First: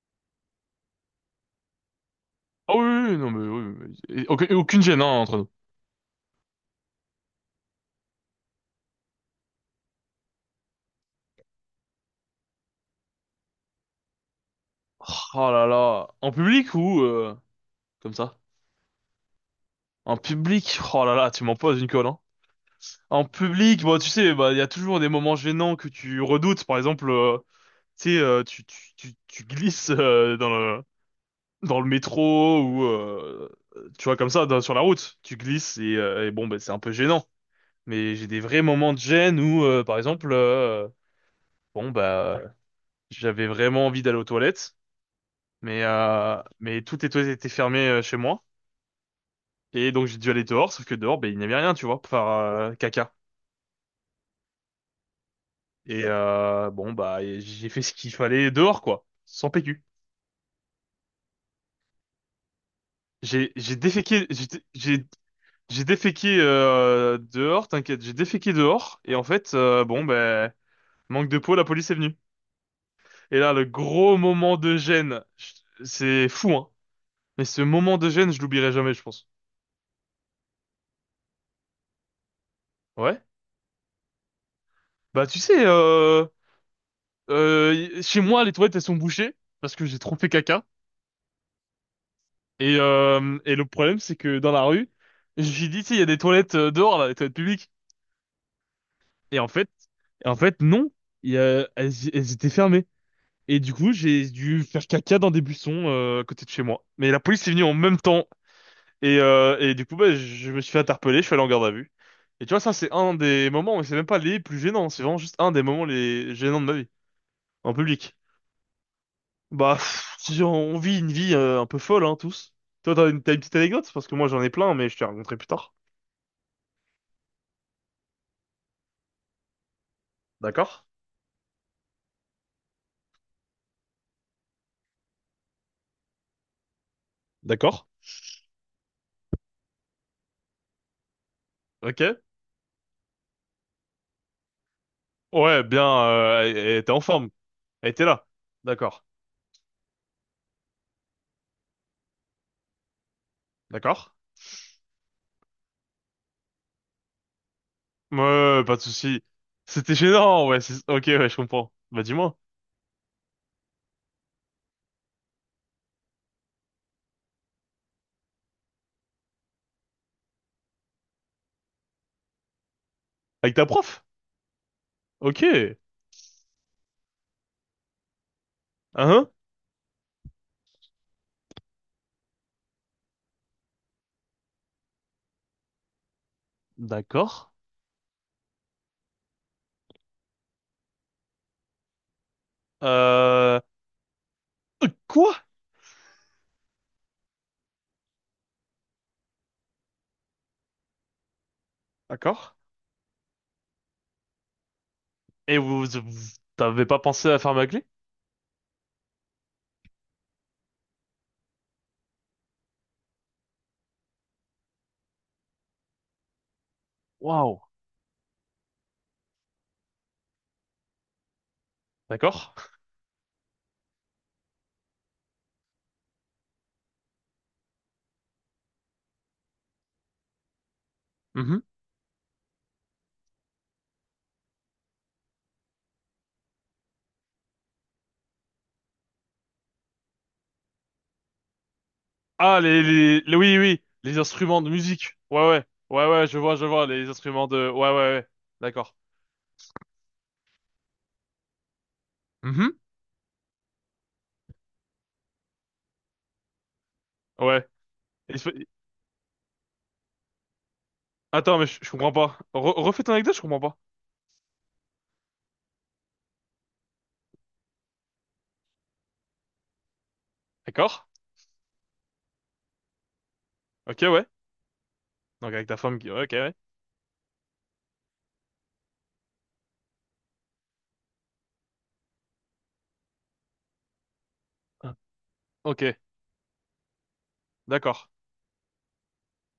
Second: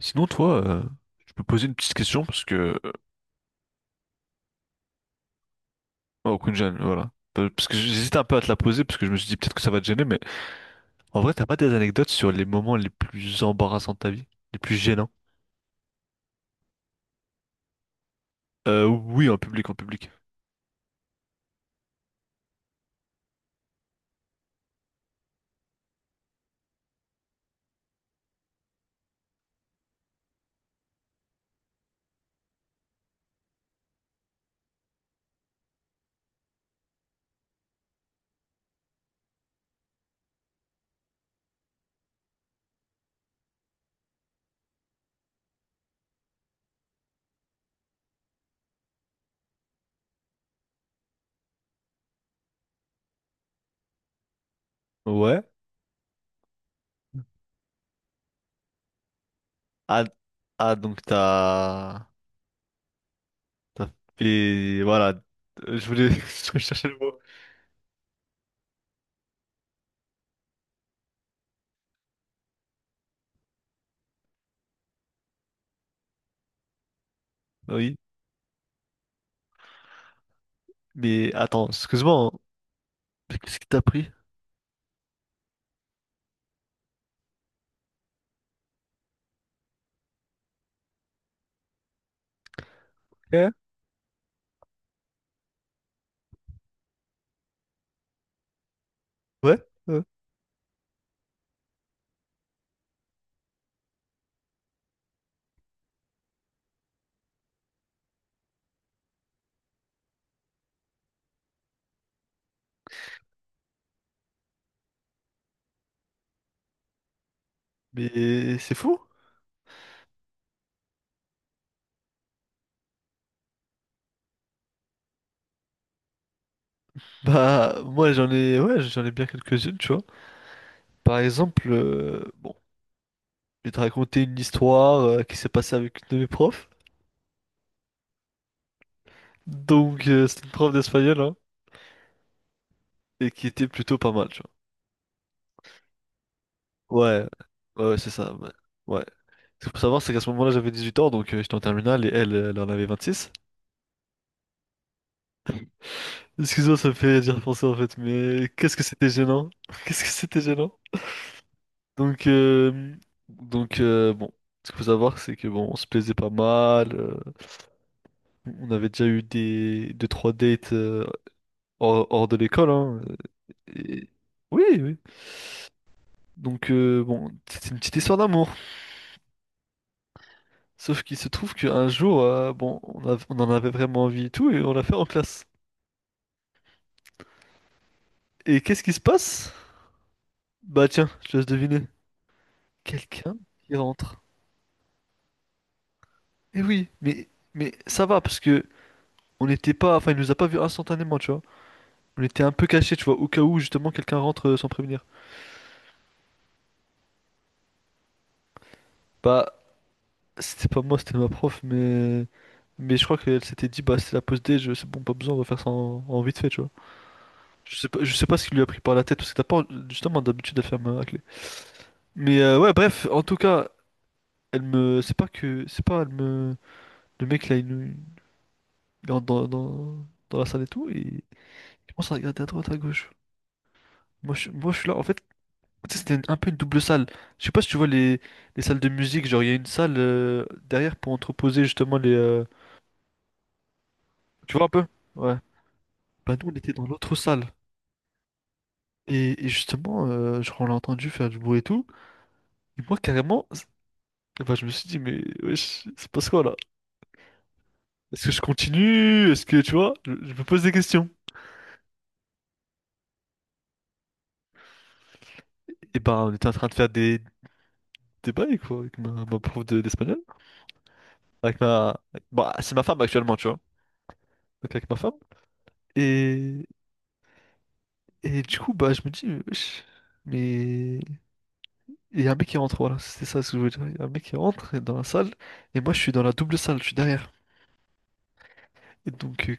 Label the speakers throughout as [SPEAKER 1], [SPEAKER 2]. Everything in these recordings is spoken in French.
[SPEAKER 1] Sinon, toi, je peux poser une petite question parce
[SPEAKER 2] Ah
[SPEAKER 1] que.
[SPEAKER 2] oui,
[SPEAKER 1] Euh,
[SPEAKER 2] oui, oui, non, mais oui, oui, oui. Et aucun- et Aucune gêne, hein, entre nous.
[SPEAKER 1] Oh, Kunjan, voilà. Parce que j'hésite un peu à te la poser parce que je me suis dit peut-être que ça va te gêner, mais en vrai, t'as pas des anecdotes sur les moments les plus embarrassants de ta vie, les plus gênants?
[SPEAKER 2] Oh là là. En public ou comme ça?
[SPEAKER 1] Oui, en public, en public.
[SPEAKER 2] En public, oh là là, tu m'en poses une colle, hein. En public, bon, tu sais, bah, il y a toujours des moments gênants que tu redoutes. Par exemple, tu sais, tu glisses dans le métro ou, tu vois, comme ça, sur la route. Tu glisses et bon, bah, c'est un peu gênant. Mais j'ai des vrais moments de gêne où, par exemple, bon, bah, j'avais vraiment envie d'aller aux toilettes. Mais tout était fermé chez moi. Et donc j'ai dû aller dehors, sauf que dehors, ben, il n'y avait rien, tu vois, pour faire caca.
[SPEAKER 1] Ouais.
[SPEAKER 2] Et bon, bah, et j'ai fait ce qu'il fallait dehors, quoi, sans PQ.
[SPEAKER 1] Ah, ah donc t'as.
[SPEAKER 2] J'ai
[SPEAKER 1] T'as
[SPEAKER 2] déféqué, j'ai dé-
[SPEAKER 1] fait.
[SPEAKER 2] j'ai
[SPEAKER 1] Voilà.
[SPEAKER 2] j'ai
[SPEAKER 1] Je voulais.
[SPEAKER 2] déféqué
[SPEAKER 1] Je cherchais le mot.
[SPEAKER 2] dehors, t'inquiète, j'ai déféqué dehors. Et en fait, bon, ben, manque de peau, la police est venue. Et là, le gros moment de gêne, c'est fou, hein. Mais ce
[SPEAKER 1] Oui.
[SPEAKER 2] moment de gêne, je l'oublierai jamais, je pense.
[SPEAKER 1] Mais attends, excuse-moi, hein.
[SPEAKER 2] Ouais.
[SPEAKER 1] Mais qu'est-ce qui t'a pris?
[SPEAKER 2] Bah, tu sais, Euh, chez moi, les toilettes, elles sont bouchées parce que j'ai trop fait caca. Et, euh,
[SPEAKER 1] Hein.
[SPEAKER 2] et le problème, c'est que dans la rue, je me suis dit, tu sais, il y a des toilettes dehors, là, des toilettes publiques. Et en
[SPEAKER 1] Ouais,
[SPEAKER 2] fait,
[SPEAKER 1] ouais.
[SPEAKER 2] en fait, non, elles étaient fermées. Et du coup, j'ai dû faire caca dans des buissons à côté de chez moi. Mais la police est venue en même temps. Et du coup, bah, je me suis fait interpeller, je suis allé en garde à vue. Et tu vois, ça, c'est un des moments, mais c'est même pas les plus gênants, c'est vraiment juste un des moments les gênants de ma vie, en public.
[SPEAKER 1] Mais c'est fou.
[SPEAKER 2] Bah, pff, si on vit une vie un peu folle, hein, tous. Toi, t'as une petite anecdote? Parce que moi, j'en ai plein, mais je te raconterai plus tard.
[SPEAKER 1] Bah, moi, j'en ai. Ouais, j'en ai bien quelques-unes, tu vois.
[SPEAKER 2] D'accord?
[SPEAKER 1] Par exemple, bon, je vais te raconter une histoire qui s'est passée avec une de mes profs.
[SPEAKER 2] D'accord?
[SPEAKER 1] Donc, c'est une prof d'espagnol, hein,
[SPEAKER 2] Ok.
[SPEAKER 1] et qui était plutôt pas mal, tu
[SPEAKER 2] Ouais, bien, elle était en
[SPEAKER 1] vois. Ouais,
[SPEAKER 2] forme.
[SPEAKER 1] ouais,
[SPEAKER 2] Elle
[SPEAKER 1] ouais,
[SPEAKER 2] était
[SPEAKER 1] c'est
[SPEAKER 2] là.
[SPEAKER 1] ça. Ouais.
[SPEAKER 2] D'accord.
[SPEAKER 1] Ouais. Ce qu'il faut savoir, c'est qu'à ce moment-là, j'avais 18 ans, donc j'étais en terminale, et elle, elle en avait 26.
[SPEAKER 2] D'accord?
[SPEAKER 1] Excuse-moi, ça me fait dire penser, en fait, mais
[SPEAKER 2] Ouais, pas
[SPEAKER 1] qu'est-ce
[SPEAKER 2] de
[SPEAKER 1] que c'était
[SPEAKER 2] souci.
[SPEAKER 1] gênant?
[SPEAKER 2] C'était
[SPEAKER 1] Qu'est-ce que c'était
[SPEAKER 2] gênant, ouais.
[SPEAKER 1] gênant?
[SPEAKER 2] Ok, ouais, je comprends. Bah,
[SPEAKER 1] Donc,
[SPEAKER 2] dis-moi.
[SPEAKER 1] euh, donc bon, ce qu'il faut savoir, c'est que bon, on se plaisait pas mal. On avait déjà eu des deux trois dates hors, hors de l'école, hein.
[SPEAKER 2] Avec ta prof?
[SPEAKER 1] Et- oui, oui.
[SPEAKER 2] Ok.
[SPEAKER 1] Donc, bon, c'est une petite histoire d'amour.
[SPEAKER 2] Hein?
[SPEAKER 1] Sauf qu'il se trouve qu'un jour, bon, on a- on en avait vraiment envie et tout, et on l'a fait en classe.
[SPEAKER 2] D'accord.
[SPEAKER 1] Et qu'est-ce qui se passe? Bah tiens, je te laisse deviner. Quelqu'un
[SPEAKER 2] Euh...
[SPEAKER 1] qui rentre.
[SPEAKER 2] Quoi?
[SPEAKER 1] Eh oui, mais ça va, parce que on n'était pas... Enfin, il nous a pas vus instantanément, tu vois. On était un
[SPEAKER 2] D'accord.
[SPEAKER 1] peu cachés, tu vois, au cas où, justement, quelqu'un rentre sans prévenir.
[SPEAKER 2] Et t'avais pas pensé à faire ma clé?
[SPEAKER 1] Bah, c'était pas moi, c'était ma prof, mais... Mais je crois qu'elle s'était dit, bah, c'est la pause D, je... c'est bon, pas besoin, on va faire ça en vite fait, tu vois.
[SPEAKER 2] Waouh.
[SPEAKER 1] Je sais pas ce qui lui a pris par la tête, parce que t'as pas justement d'habitude à faire ma raclée. Mais
[SPEAKER 2] D'accord.
[SPEAKER 1] ouais, bref, en tout cas, elle me. C'est pas que. C'est pas, elle me. Le mec là, il entre dans la salle et tout, et il commence à regarder à droite, à gauche. Moi, je suis là, en fait, tu sais, c'était un peu une double salle. Je sais pas si tu vois les salles de musique, genre il y a une salle derrière pour entreposer justement les.
[SPEAKER 2] Ah, oui, oui, les
[SPEAKER 1] Tu
[SPEAKER 2] instruments
[SPEAKER 1] vois un
[SPEAKER 2] de
[SPEAKER 1] peu?
[SPEAKER 2] musique.
[SPEAKER 1] Ouais.
[SPEAKER 2] Ouais, ouais, ouais, ouais,
[SPEAKER 1] Bah nous, on
[SPEAKER 2] je
[SPEAKER 1] était
[SPEAKER 2] vois,
[SPEAKER 1] dans
[SPEAKER 2] les
[SPEAKER 1] l'autre
[SPEAKER 2] instruments
[SPEAKER 1] salle.
[SPEAKER 2] de, ouais, ouais, ouais, d'accord,
[SPEAKER 1] Et justement, genre, on l'a entendu faire du bruit et tout.
[SPEAKER 2] Mhm.
[SPEAKER 1] Et moi, carrément. Enfin, je me suis dit, mais wesh, c'est passe quoi là?
[SPEAKER 2] Ouais.
[SPEAKER 1] Est-ce que
[SPEAKER 2] Il
[SPEAKER 1] je
[SPEAKER 2] se fait-
[SPEAKER 1] continue? Est-ce que tu vois? Je me pose des questions.
[SPEAKER 2] Attends, mais je comprends pas. Refais ton anecdote, je comprends pas.
[SPEAKER 1] Et ben, on était en train de faire des bails quoi, avec ma prof de- d'espagnol.
[SPEAKER 2] D'accord,
[SPEAKER 1] Avec ma. Bah, c'est ma femme actuellement, tu vois.
[SPEAKER 2] ok, ouais.
[SPEAKER 1] Donc, avec ma femme.
[SPEAKER 2] Donc avec ta femme qui, ouais, ok, ouais.
[SPEAKER 1] Et, et du coup, bah, je me dis, mais wesh, mais. Il y a un mec qui rentre, voilà, c'était ça ce que je voulais dire. Il y a un mec qui rentre
[SPEAKER 2] Ah.
[SPEAKER 1] dans la salle, et
[SPEAKER 2] Ok,
[SPEAKER 1] moi, je suis dans la double salle, je suis derrière.
[SPEAKER 2] d'accord,
[SPEAKER 1] Et donc,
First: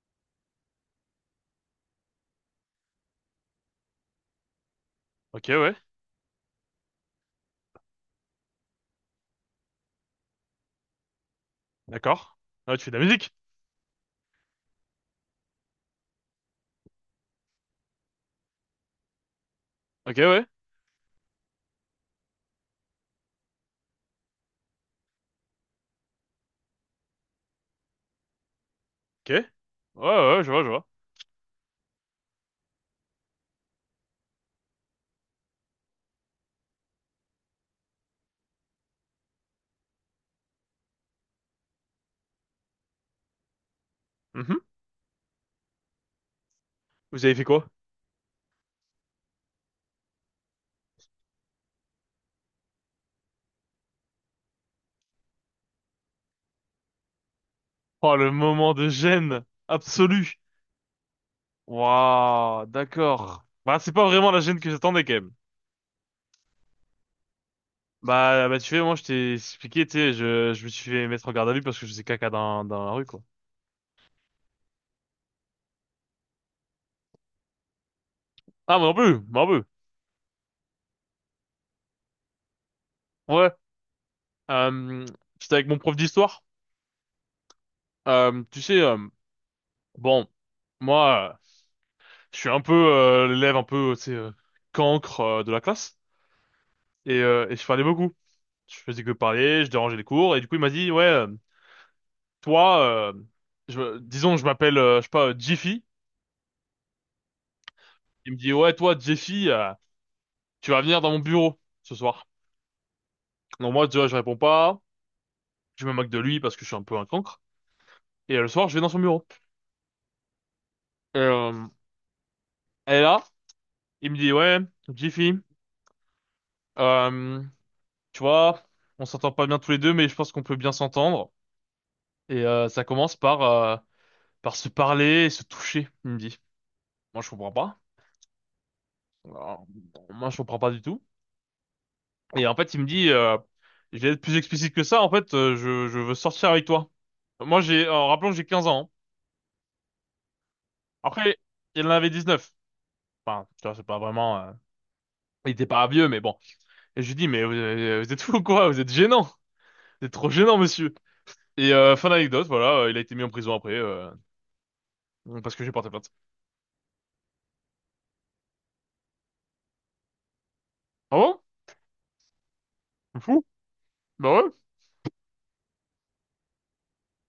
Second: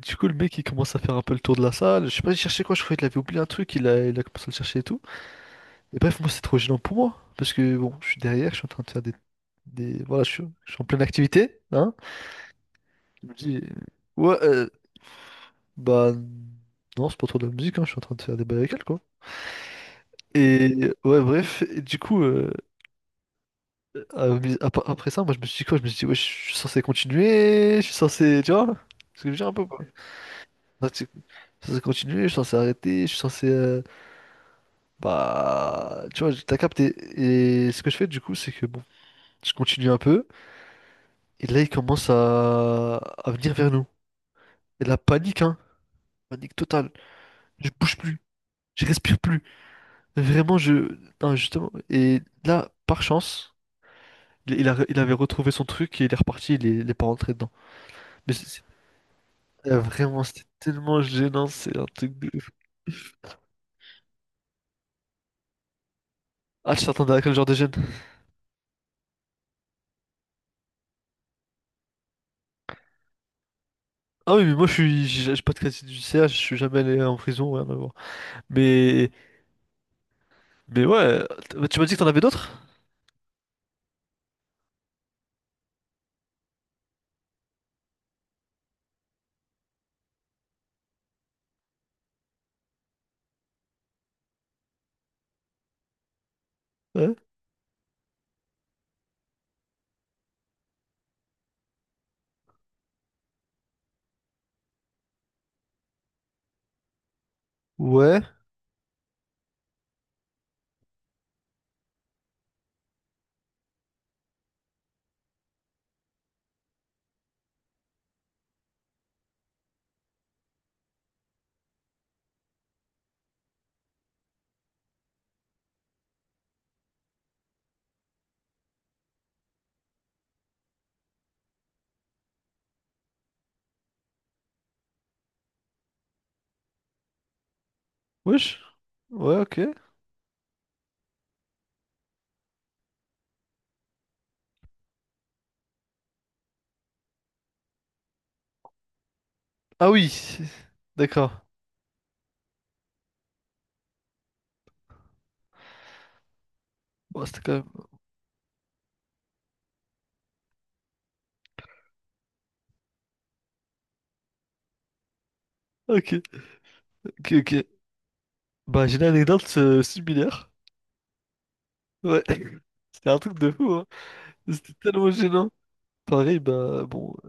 [SPEAKER 1] du coup, le mec, il commence à faire un peu le tour de la salle. Je sais pas, il cherchait quoi, je croyais qu'il avait oublié un truc, il a commencé à le chercher et tout.
[SPEAKER 2] ok, ouais,
[SPEAKER 1] Et bref, moi, c'est trop gênant pour moi. Parce que, bon, je suis derrière, je suis en train de faire des... Voilà, je suis en pleine activité, hein.
[SPEAKER 2] d'accord. Ah, tu fais de la
[SPEAKER 1] Je
[SPEAKER 2] musique,
[SPEAKER 1] me dis, ouais, bah... Non, c'est pas trop de la musique, hein, je suis en train de faire des bails avec elle, quoi.
[SPEAKER 2] ok, ouais,
[SPEAKER 1] Et, ouais, bref, et du coup, à- après ça, moi, je me suis dit quoi? Je me suis dit, ouais, je suis censé continuer, je suis censé... Tu vois? Ce
[SPEAKER 2] ok.
[SPEAKER 1] que je veux dire un peu, quoi.
[SPEAKER 2] Ouais, ouais, je vois, je vois.
[SPEAKER 1] Je suis censé continuer, je suis censé arrêter, je suis censé... bah... Tu vois, t'as capté. Et ce que je fais, du coup, c'est que, bon, je continue un peu. Et là, il commence à venir vers nous.
[SPEAKER 2] Mhm.
[SPEAKER 1] Et la panique, hein. Panique totale.
[SPEAKER 2] Vous avez fait quoi?
[SPEAKER 1] Je bouge plus. Je respire plus. Vraiment, je. Non, justement. Et là, par chance, il avait retrouvé son truc et il est reparti. Il est pas rentré dedans.
[SPEAKER 2] Oh, le
[SPEAKER 1] Mais
[SPEAKER 2] moment de gêne
[SPEAKER 1] vraiment,
[SPEAKER 2] absolu.
[SPEAKER 1] c'était tellement gênant. C'est un truc de ouf.
[SPEAKER 2] Waouh, d'accord. Bah, c'est pas vraiment la gêne que j'attendais, quand même.
[SPEAKER 1] Ah, tu t'attendais à quel genre de gêne?
[SPEAKER 2] Bah, bah, tu sais, moi, je t'ai expliqué, tu sais, je me suis fait mettre en garde à vue parce que je faisais caca dans la rue, quoi.
[SPEAKER 1] Ah oui, mais moi, je suis. J'ai pas de crédit du CH. Je suis jamais allé en prison. Rien à voir.
[SPEAKER 2] Ah, moi non
[SPEAKER 1] Mais.
[SPEAKER 2] plus, moi non plus.
[SPEAKER 1] Mais ouais. Tu m'as dit que t'en avais d'autres?
[SPEAKER 2] Ouais. Euh, c'était avec mon prof d'histoire. Tu sais, bon, moi, je suis un peu l'élève un peu, tu sais, cancre de la classe.
[SPEAKER 1] Ouais.
[SPEAKER 2] Et je parlais beaucoup. Je faisais que parler, je dérangeais les cours. Et du coup, il m'a dit, ouais, toi, je, disons, que je m'appelle, je sais pas, Jiffy.
[SPEAKER 1] Ouais.
[SPEAKER 2] Il me dit, ouais, toi, Jiffy, tu vas venir dans mon bureau ce soir. Donc moi, tu vois, je réponds pas. Je me moque de lui parce que je suis un peu un cancre. Et le soir, je vais dans son bureau. Et, euh, elle est là. Il me dit, ouais, Jiffy, euh, tu vois, on s'entend pas bien tous les deux, mais je pense qu'on peut bien s'entendre. Et ça commence par, par se parler et se toucher, il me dit. Moi, je comprends pas.
[SPEAKER 1] Wesh. Ouais, ok.
[SPEAKER 2] Alors, bon, moi, je comprends pas du tout. Et en fait, il me dit, je vais être plus explicite que ça. En fait, je veux sortir avec toi. Moi, en rappelant que j'ai 15 ans, hein.
[SPEAKER 1] Ah oui. D'accord.
[SPEAKER 2] Après, il en avait 19. Enfin, tu vois, c'est pas vraiment, il était pas vieux, mais bon. Et je lui
[SPEAKER 1] Bon,
[SPEAKER 2] dis,
[SPEAKER 1] c'était
[SPEAKER 2] mais vous,
[SPEAKER 1] quand même.
[SPEAKER 2] euh, vous êtes fou ou quoi? Vous êtes gênant. Vous êtes trop gênant, monsieur. Et fin d'anecdote, voilà, il a été mis en prison après, parce que j'ai porté plainte.
[SPEAKER 1] Ok, ok, ok. Bah, j'ai une anecdote similaire.
[SPEAKER 2] Ah bon?
[SPEAKER 1] Ouais. C'était
[SPEAKER 2] T'es
[SPEAKER 1] un truc
[SPEAKER 2] fou?
[SPEAKER 1] de fou, hein.
[SPEAKER 2] Bah ouais.
[SPEAKER 1] C'était tellement gênant. Pareil, bah, bon, euh,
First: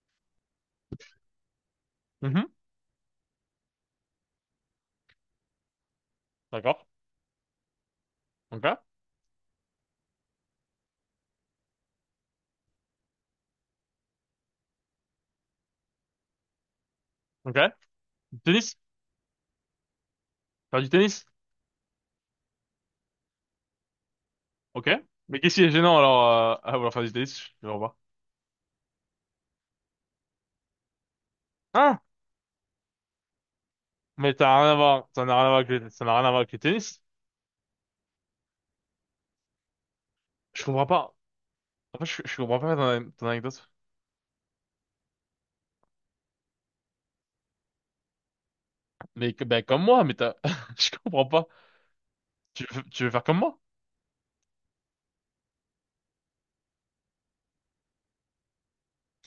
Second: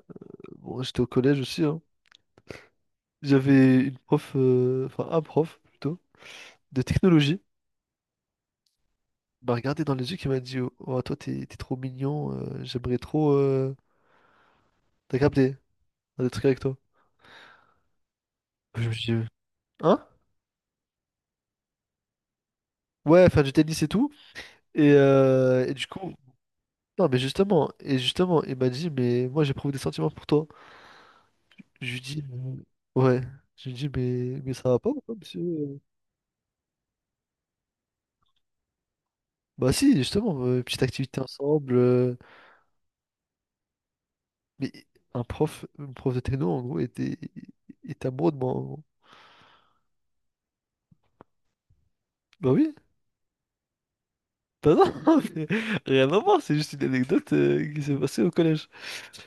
[SPEAKER 1] bon j'étais au collège aussi, hein.
[SPEAKER 2] Mhm.
[SPEAKER 1] J'avais une prof, enfin, un prof, plutôt,
[SPEAKER 2] D'accord.
[SPEAKER 1] de technologie.
[SPEAKER 2] Ok.
[SPEAKER 1] Il m'a regardé dans les yeux, qui m'a dit, oh, oh, toi, t'es trop mignon, j'aimerais trop. T'as capté, faire des trucs avec toi.
[SPEAKER 2] Ok. Du tennis?
[SPEAKER 1] Je me suis dit, hein?
[SPEAKER 2] Faire du tennis?
[SPEAKER 1] Ouais, faire du tennis et tout.
[SPEAKER 2] Ok. Mais qu'est-ce qui est
[SPEAKER 1] Et du
[SPEAKER 2] gênant
[SPEAKER 1] coup,
[SPEAKER 2] alors à vouloir faire
[SPEAKER 1] non,
[SPEAKER 2] du
[SPEAKER 1] mais
[SPEAKER 2] tennis? Je
[SPEAKER 1] justement,
[SPEAKER 2] vois pas.
[SPEAKER 1] et justement, il m'a dit, mais moi, j'éprouve des sentiments pour toi. Je
[SPEAKER 2] Ah!
[SPEAKER 1] lui dis, ouais. Je lui dis,
[SPEAKER 2] Mais
[SPEAKER 1] mais
[SPEAKER 2] t'as
[SPEAKER 1] ça
[SPEAKER 2] rien à
[SPEAKER 1] va pas,
[SPEAKER 2] voir,
[SPEAKER 1] pourquoi,
[SPEAKER 2] ça n'a
[SPEAKER 1] monsieur?
[SPEAKER 2] rien à voir
[SPEAKER 1] euh
[SPEAKER 2] ça n'a rien à voir avec le tennis.
[SPEAKER 1] Bah si, justement,
[SPEAKER 2] Je
[SPEAKER 1] petite
[SPEAKER 2] comprends pas.
[SPEAKER 1] activité ensemble.
[SPEAKER 2] En fait, je comprends pas ton anecdote.
[SPEAKER 1] Mais un prof de techno, en gros, était, était amoureux de moi. En gros.
[SPEAKER 2] Mais ben, comme moi, mais je comprends pas.
[SPEAKER 1] Bah
[SPEAKER 2] Tu
[SPEAKER 1] oui.
[SPEAKER 2] veux, tu veux faire comme moi?
[SPEAKER 1] Bah non, mais rien à voir, c'est juste une anecdote qui s'est passée au collège.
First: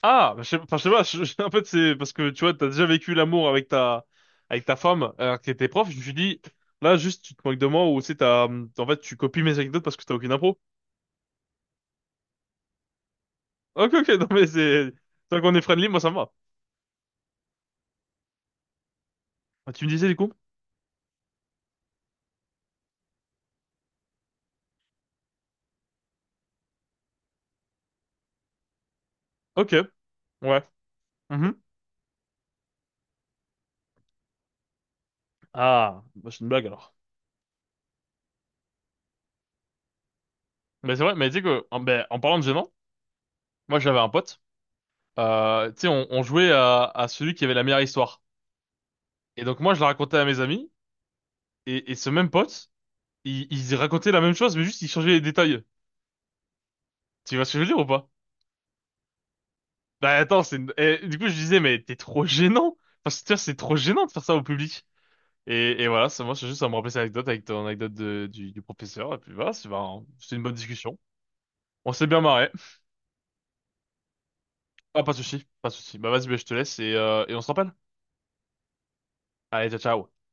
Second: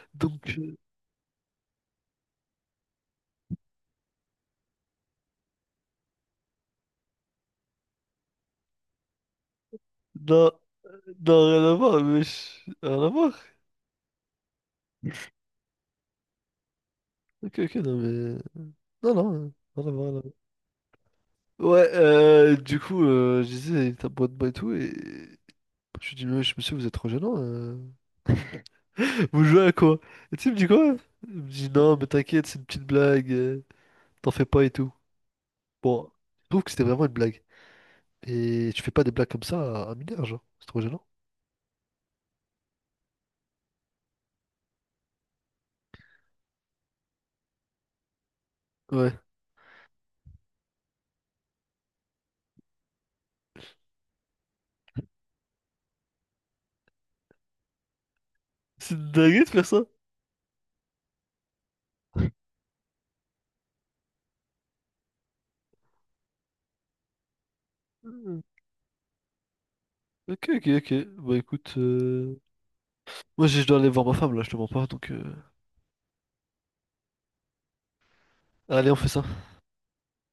[SPEAKER 2] Ah, bah, je
[SPEAKER 1] Donc,
[SPEAKER 2] sais, enfin, je sais pas, en fait, c'est parce que tu vois, t'as déjà vécu l'amour avec ta, femme, alors que t'étais prof, je me suis dit, là, juste, tu te moques de moi, ou c'est t'as, en fait, tu copies mes anecdotes parce que t'as aucune
[SPEAKER 1] non,
[SPEAKER 2] impro.
[SPEAKER 1] non, rien à voir, mais je- rien à voir.
[SPEAKER 2] Ok, ok, non, mais tant qu'on est friendly, moi, ça me va.
[SPEAKER 1] Ok, ok, non, mais... Non, non,
[SPEAKER 2] Ah, tu
[SPEAKER 1] rien
[SPEAKER 2] me
[SPEAKER 1] à voir,
[SPEAKER 2] disais, du
[SPEAKER 1] rien à voir.
[SPEAKER 2] coup?
[SPEAKER 1] Ouais, du coup, je disais, il était amoureux de moi et tout, et... Je lui dis, mais je monsieur, vous êtes trop gênant. Vous jouez à
[SPEAKER 2] Ok,
[SPEAKER 1] quoi? Et tu sais, il me
[SPEAKER 2] ouais.
[SPEAKER 1] dit quoi? Il me
[SPEAKER 2] Mhm.
[SPEAKER 1] dit non, mais t'inquiète, c'est une petite blague, t'en fais pas et tout.
[SPEAKER 2] Ah,
[SPEAKER 1] Bon,
[SPEAKER 2] bah, c'est une
[SPEAKER 1] je trouve
[SPEAKER 2] blague,
[SPEAKER 1] que c'était
[SPEAKER 2] alors.
[SPEAKER 1] vraiment une blague. Et tu fais pas des blagues comme ça à un mineur, genre, c'est trop
[SPEAKER 2] Mais
[SPEAKER 1] gênant.
[SPEAKER 2] c'est vrai, mais tu sais que, en parlant de gênant, moi, j'avais un pote, tu sais, on jouait à celui qui avait la meilleure histoire.
[SPEAKER 1] Ouais.
[SPEAKER 2] Et donc, moi, je la racontais à mes amis, et ce même pote, il racontait la même chose, mais juste, il changeait les détails. Tu vois ce que je veux dire ou pas?
[SPEAKER 1] C'est une dinguerie de faire ça?
[SPEAKER 2] Bah attends, c'est du coup je disais mais t'es trop gênant. Enfin, c'est tu vois, c'est trop gênant de faire ça au public. Et voilà, ça, moi c'est juste à me rappeler cette anecdote avec ton anecdote de-
[SPEAKER 1] Hmm.
[SPEAKER 2] du, du professeur. Et puis voilà, c'est ben, c'est une
[SPEAKER 1] Ok,
[SPEAKER 2] bonne
[SPEAKER 1] ok, ok.
[SPEAKER 2] discussion.
[SPEAKER 1] Bah écoute,
[SPEAKER 2] On s'est bien marré.
[SPEAKER 1] moi je dois aller voir ma femme là, je te mens pas,
[SPEAKER 2] Ah
[SPEAKER 1] donc
[SPEAKER 2] pas de souci, pas de souci. Bah vas-y, bah, je te laisse et on se rappelle.
[SPEAKER 1] allez, on fait ça.
[SPEAKER 2] Allez, ciao ciao.